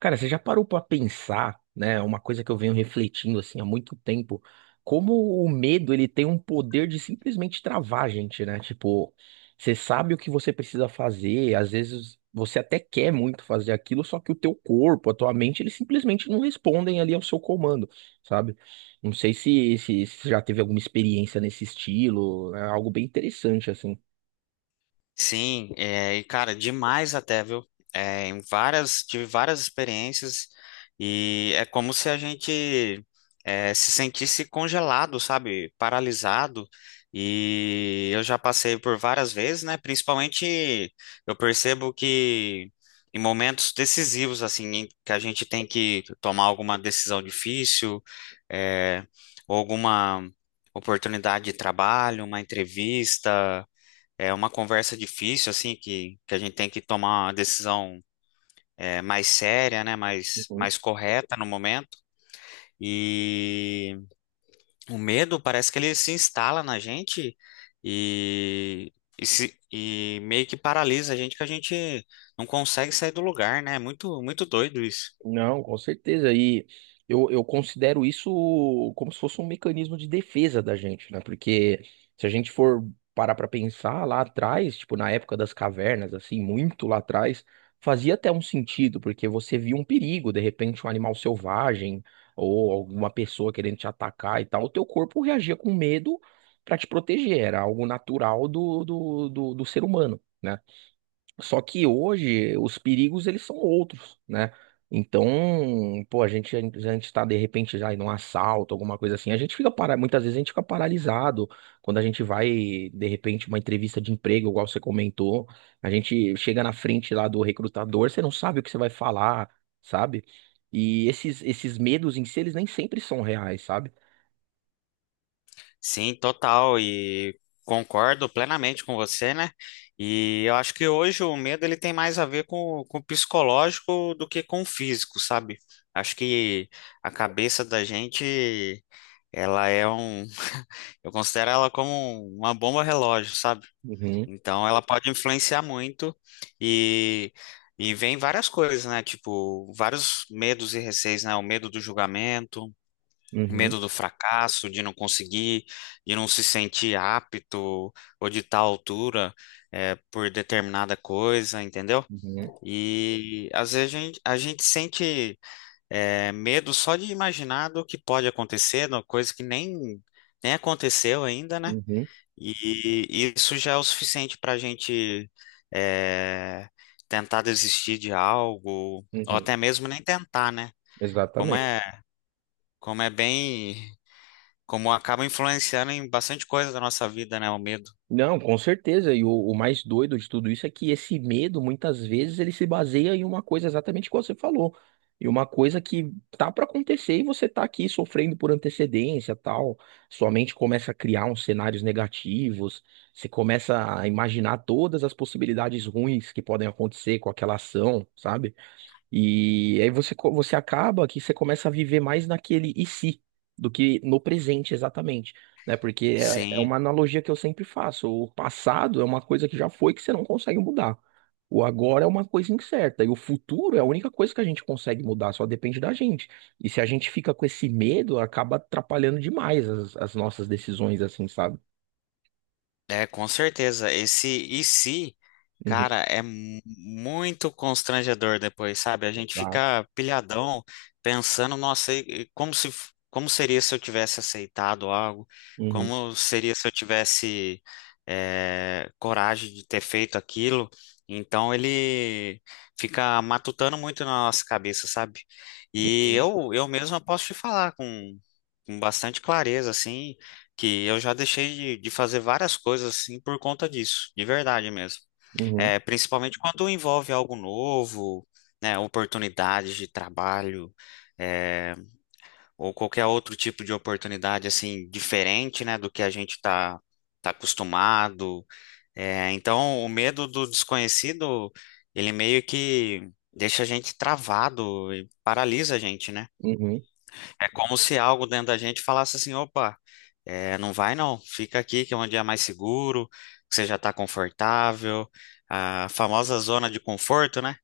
Cara, você já parou pra pensar, né? Uma coisa que eu venho refletindo assim há muito tempo, como o medo ele tem um poder de simplesmente travar a gente, né? Tipo, você sabe o que você precisa fazer, às vezes você até quer muito fazer aquilo, só que o teu corpo, a tua mente, eles simplesmente não respondem ali ao seu comando, sabe? Não sei se já teve alguma experiência nesse estilo, é algo bem interessante assim. Sim, e cara, demais até, viu? Em várias, tive várias experiências e é como se a gente se sentisse congelado, sabe? Paralisado. E eu já passei por várias vezes, né? Principalmente eu percebo que em momentos decisivos, assim, em que a gente tem que tomar alguma decisão difícil, é, ou alguma oportunidade de trabalho, uma entrevista. É uma conversa difícil, assim, que a gente tem que tomar uma decisão mais séria, né? Mais correta no momento. E o medo parece que ele se instala na gente e, e, se- e meio que paralisa a gente, que a gente não consegue sair do lugar, né? É muito, muito doido isso. Não, com certeza. E eu considero isso como se fosse um mecanismo de defesa da gente, né? Porque se a gente for parar pra pensar lá atrás, tipo na época das cavernas, assim, muito lá atrás, fazia até um sentido, porque você via um perigo, de repente um animal selvagem ou alguma pessoa querendo te atacar e tal, o teu corpo reagia com medo pra te proteger, era algo natural do ser humano, né? Só que hoje os perigos eles são outros, né? Então, pô, a gente tá de repente já em um assalto, alguma coisa assim. A gente fica para, muitas vezes a gente fica paralisado quando a gente vai, de repente, uma entrevista de emprego, igual você comentou. A gente chega na frente lá do recrutador, você não sabe o que você vai falar, sabe? E esses medos em si, eles nem sempre são reais, sabe? Sim, total, e concordo plenamente com você, né? E eu acho que hoje o medo ele tem mais a ver com o psicológico do que com o físico, sabe? Acho que a cabeça da gente, ela é um, eu considero ela como uma bomba relógio, sabe? Uhum, Então ela pode influenciar muito e vem várias coisas, né? Tipo, vários medos e receios, né? O medo do julgamento, uhum, medo do fracasso, de não conseguir, de não se sentir apto ou de tal altura por determinada coisa, entendeu? uhum, E às vezes a gente sente medo só de imaginar do que pode acontecer, uma coisa que nem, nem aconteceu ainda, né? uhum, E isso já é o suficiente para a gente é, tentar desistir de algo, ou uhum. até mesmo nem tentar, né? Como Exatamente. é, como é bem. Como acaba influenciando em bastante coisa da nossa vida, né? O medo. Não, com certeza. E o mais doido de tudo isso é que esse medo, muitas vezes, ele se baseia em uma coisa exatamente como você falou. E uma coisa que tá para acontecer e você tá aqui sofrendo por antecedência, tal. Sua mente começa a criar uns cenários negativos, você começa a imaginar todas as possibilidades ruins que podem acontecer com aquela ação, sabe? E aí você acaba que você começa a viver mais naquele e se do que no presente exatamente, né? Porque é Sim. uma analogia que eu sempre faço. O passado é uma coisa que já foi que você não consegue mudar. O agora é uma coisa incerta e o futuro é a única coisa que a gente consegue mudar, só depende da gente. E se a gente fica com esse medo, acaba atrapalhando demais as nossas decisões, assim, sabe? É, com certeza. Esse e se, Uhum, cara, é muito constrangedor depois, sabe? A gente tá. fica pilhadão pensando, nossa, e como se, como seria se eu tivesse aceitado algo? Uhum, Como seria se eu tivesse, é, coragem de ter feito aquilo? Então ele fica matutando muito na nossa cabeça, sabe? E uhum, eu mesmo posso te falar com bastante clareza, assim que eu já deixei de fazer várias coisas assim por conta disso, de verdade mesmo. uhum, É, principalmente quando envolve algo novo, né, oportunidades de trabalho, é, ou qualquer outro tipo de oportunidade assim diferente, né, do que a gente tá acostumado. É, então, o medo do desconhecido, ele meio que deixa a gente travado e paralisa a gente, né? uhum. É como se algo dentro da gente falasse assim, opa, não vai não, fica aqui que é um dia mais seguro, que você já está confortável, a famosa zona de conforto, né?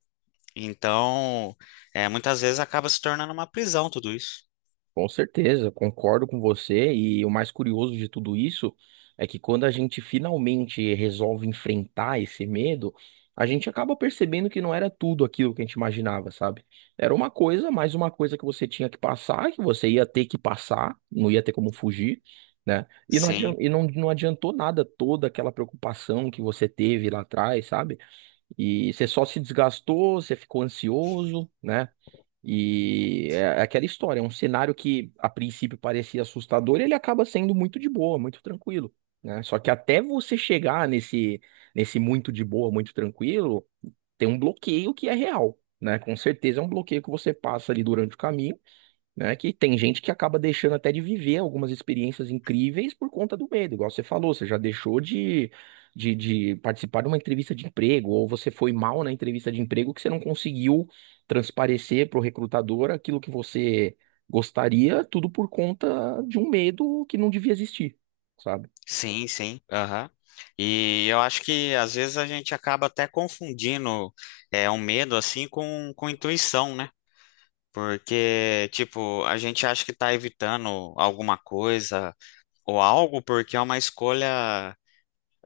Então, muitas vezes acaba se tornando uma prisão tudo isso. Com certeza, concordo com você. E o mais curioso de tudo isso é que quando a gente finalmente resolve enfrentar esse medo, a gente acaba percebendo que não era tudo aquilo que a gente imaginava, sabe? Era uma coisa, mais uma coisa que você tinha que passar, que você ia ter que passar, não ia ter como fugir, né? E Sim, não adiantou nada toda aquela preocupação que você teve lá atrás, sabe? E você só se desgastou, você ficou ansioso, né? E é aquela história, é um cenário que a princípio parecia assustador, ele acaba sendo muito de boa, muito tranquilo, né? Só que até você chegar nesse muito de boa, muito tranquilo, tem um bloqueio que é real, né? Com certeza é um bloqueio que você passa ali durante o caminho, né? Que tem gente que acaba deixando até de viver algumas experiências incríveis por conta do medo, igual você falou, você já deixou de participar de uma entrevista de emprego, ou você foi mal na entrevista de emprego que você não conseguiu transparecer para o recrutador aquilo que você gostaria, tudo por conta de um medo que não devia existir, sabe? sim, sim, aham. E eu acho que às vezes a gente acaba até confundindo um medo assim com intuição, né? Porque, tipo, a gente acha que tá evitando alguma coisa, ou algo porque é uma escolha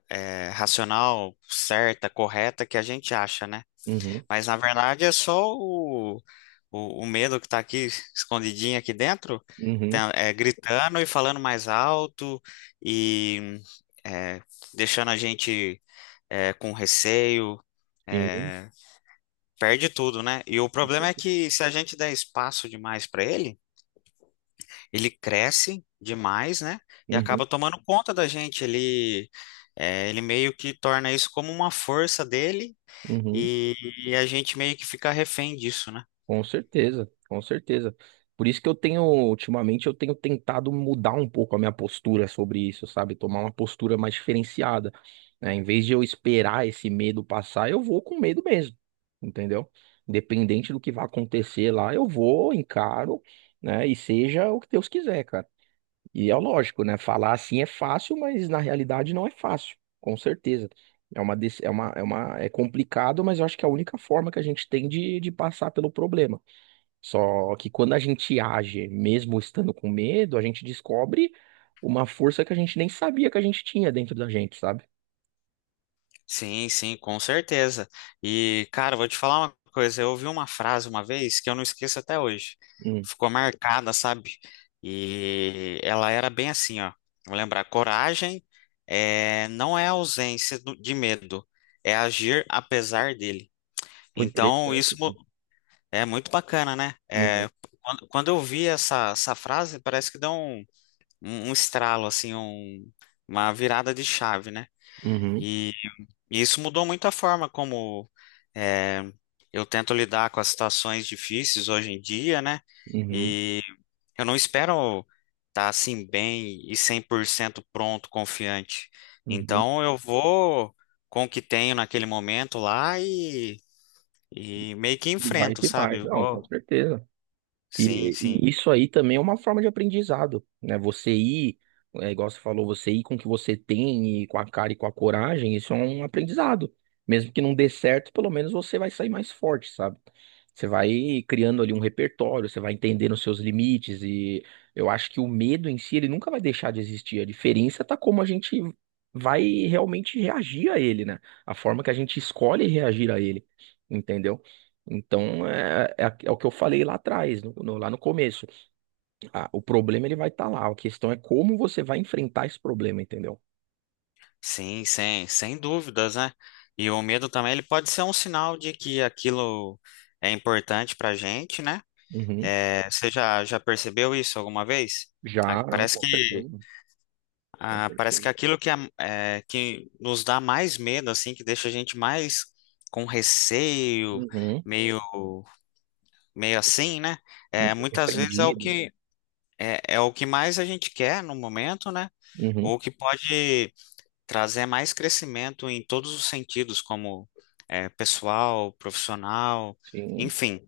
racional, certa, correta que a gente acha, né? Uhum, Mas na verdade é só o medo que está aqui escondidinho aqui dentro, uhum, tá, gritando e falando mais alto e é, deixando a gente com receio. sim, é, Perde tudo, né? E o com problema é certeza. que se a gente der espaço demais para ele ele cresce demais, né? E Uhum, acaba tomando conta da gente. Ele, ele meio que torna isso como uma força dele uhum. e, e a gente meio que fica refém disso, né? Com certeza, com certeza. Por isso que eu tenho, ultimamente, eu tenho tentado mudar um pouco a minha postura sobre isso, sabe? Tomar uma postura mais diferenciada, né? Em vez de eu esperar esse medo passar, eu vou com medo mesmo, entendeu? Independente do que vai acontecer lá, eu vou, encaro, né? E seja o que Deus quiser, cara. E é lógico, né? Falar assim é fácil, mas na realidade não é fácil, com certeza. É uma, dec- é uma, é uma, é complicado, mas eu acho que é a única forma que a gente tem de passar pelo problema. Só que quando a gente age, mesmo estando com medo, a gente descobre uma força que a gente nem sabia que a gente tinha dentro da gente, sabe? Sim, sim, com certeza. E, cara, vou te falar uma coisa. Eu ouvi uma frase uma vez que eu não esqueço até hoje. Hum, Ficou marcada, sabe? E ela era bem assim, ó. Vou lembrar, coragem não é ausência de medo, é agir apesar dele. foi Então, isso, interessante, né? é muito bacana, né? É, Uhum, quando eu vi essa frase, parece que deu um estralo, assim, uma virada de chave, né? uhum, E, e isso mudou muito a forma como é, eu tento lidar com as situações difíceis hoje em dia, né? uhum, E eu não espero estar assim bem e 100% pronto, confiante. uhum. Então eu vou com o que tenho naquele momento lá e meio que E vai enfrento, que vai. sabe? Não, com Vou. certeza. Sim, E, sim. e isso aí também é uma forma de aprendizado, né? Você ir, é, igual você falou, você ir com o que você tem e com a cara e com a coragem, isso é um aprendizado. Mesmo que não dê certo, pelo menos você vai sair mais forte, sabe? Você vai criando ali um repertório, você vai entendendo os seus limites e eu acho que o medo em si, ele nunca vai deixar de existir. A diferença tá como a gente vai realmente reagir a ele, né? A forma que a gente escolhe reagir a ele, entendeu? Então, é o que eu falei lá atrás, lá no começo. Ah, o problema ele vai estar lá. A questão é como você vai enfrentar esse problema, entendeu? Sim, sem, sem dúvidas, né? E o medo também, ele pode ser um sinal de que aquilo é importante pra gente, né? Uhum. É, você já, já percebeu isso alguma vez? Ah, Já, não, parece com que, certeza. Com ah, parece que certeza. aquilo que nos dá mais medo, assim, que deixa a gente mais com receio, Uhum. meio, meio assim, né? É, muitas vezes é o Repreendido. É o que mais a gente quer no momento, né? Uhum. Ou que pode trazer mais crescimento em todos os sentidos, como pessoal, profissional, Sim. enfim.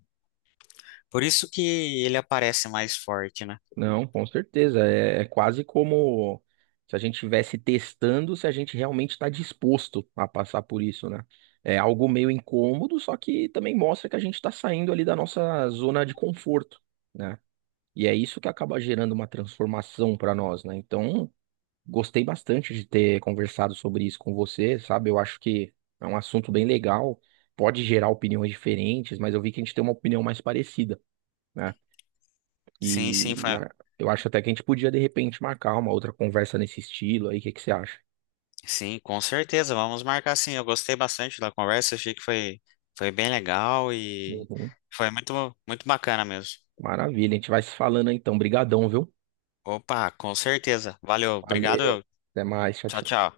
Por isso que ele aparece mais forte, né? Não, com certeza. É quase como se a gente estivesse testando se a gente realmente está disposto a passar por isso, né? É algo meio incômodo, só que também mostra que a gente está saindo ali da nossa zona de conforto, né? E é isso que acaba gerando uma transformação para nós, né? Então, gostei bastante de ter conversado sobre isso com você, sabe? Eu acho que é um assunto bem legal, pode gerar opiniões diferentes, mas eu vi que a gente tem uma opinião mais parecida, né? Sim, sim, E e a- eu acho até que a gente podia, de repente, marcar uma outra conversa nesse estilo aí, o que que você acha? sim, com certeza. Vamos marcar sim. Eu gostei bastante da conversa, foi bem legal e Uhum. foi muito, muito bacana mesmo. Maravilha, a gente vai se falando então. Brigadão, viu? Opa, com certeza. Valeu, obrigado. Valeu. Eu. Até mais, tchau, Tchau, tchau. tchau.